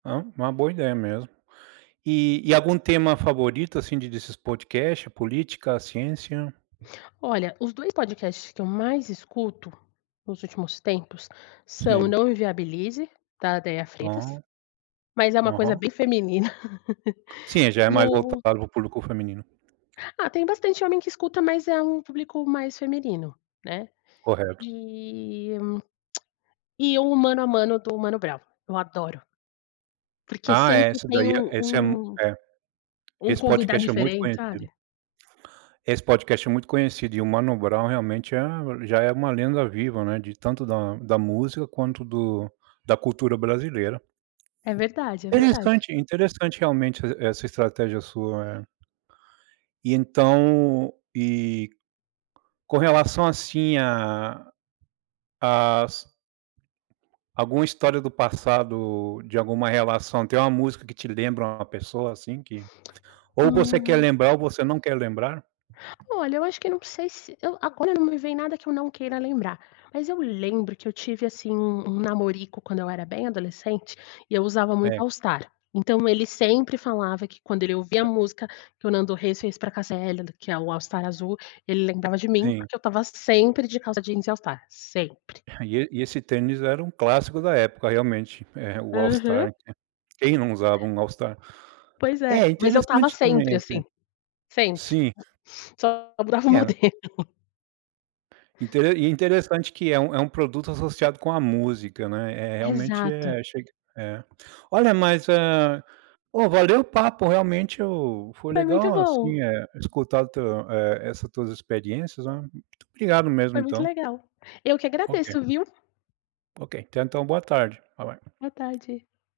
Ah, uma boa ideia mesmo. E e algum tema favorito assim de desses podcast? Política, ciência? Olha, os 2 podcasts que eu mais escuto, nos últimos tempos, são: Sim. Não Inviabilize, da Déia Freitas, Hã. mas é uma coisa Aham. bem feminina Sim, já é e mais voltado o para o público feminino. Ah, tem bastante homem que escuta, mas é um público mais feminino, né, Correto. eh, e o Mano a Mano do Mano Brown, eu adoro porque Ah é, sempre essa tem daí um é esse é mui um é um esse convidado podcast é muito diferente, conhecido. sabe? Esse podcast é muito conhecido, e o Mano Brown, realmente, é já é uma lenda viva, né, de tanto da da música quanto do da cultura brasileira. É verdade, é verdade. Interessante interessante, realmente, e essa estratégia sua é. E então e com relação, assim, a as alguma história do passado, de alguma relação: tem uma música que te lembra uma pessoa, assim, que ou você quer Hum. lembrar ou você não quer lembrar? Olha, eu acho que não sei se eu agora não me vem nada que eu não queira lembrar, mas eu lembro que eu tive, assim um um namorico quando eu era bem adolescente, e eu usava muito É. All Star. Então, ele sempre falava que, quando ele ouvia a música que o Nando Reis fez para a Cássia Eller, que é o All Star azul, ele lembrava de mim, Sim. porque eu estava sempre de calça jeans e All Star, sempre. E e e esse tênis era um clássico da época realmente, eh, o All Aham. Star. Quem não usava um All Star? Pois é. É, Mas eu estava interessante também, sempre, assim assim, sempre, Sim. só mudava o E era modelo. Intere interessante que é um é um produto associado com uma música, né, é é realmente Exato. é achei que é. Olha, mas eh, ó, valeu o papo, realmente, eu foi Foi muito legal, assim, bom. eh, escutar o teu eh, essas tuas experiências, né. Muito obrigado mesmo, Foi muito então. legal. Eu que Ok. agradeço, viu. Ok, tenha então uma boa tarde, bye, bye. Boa tarde.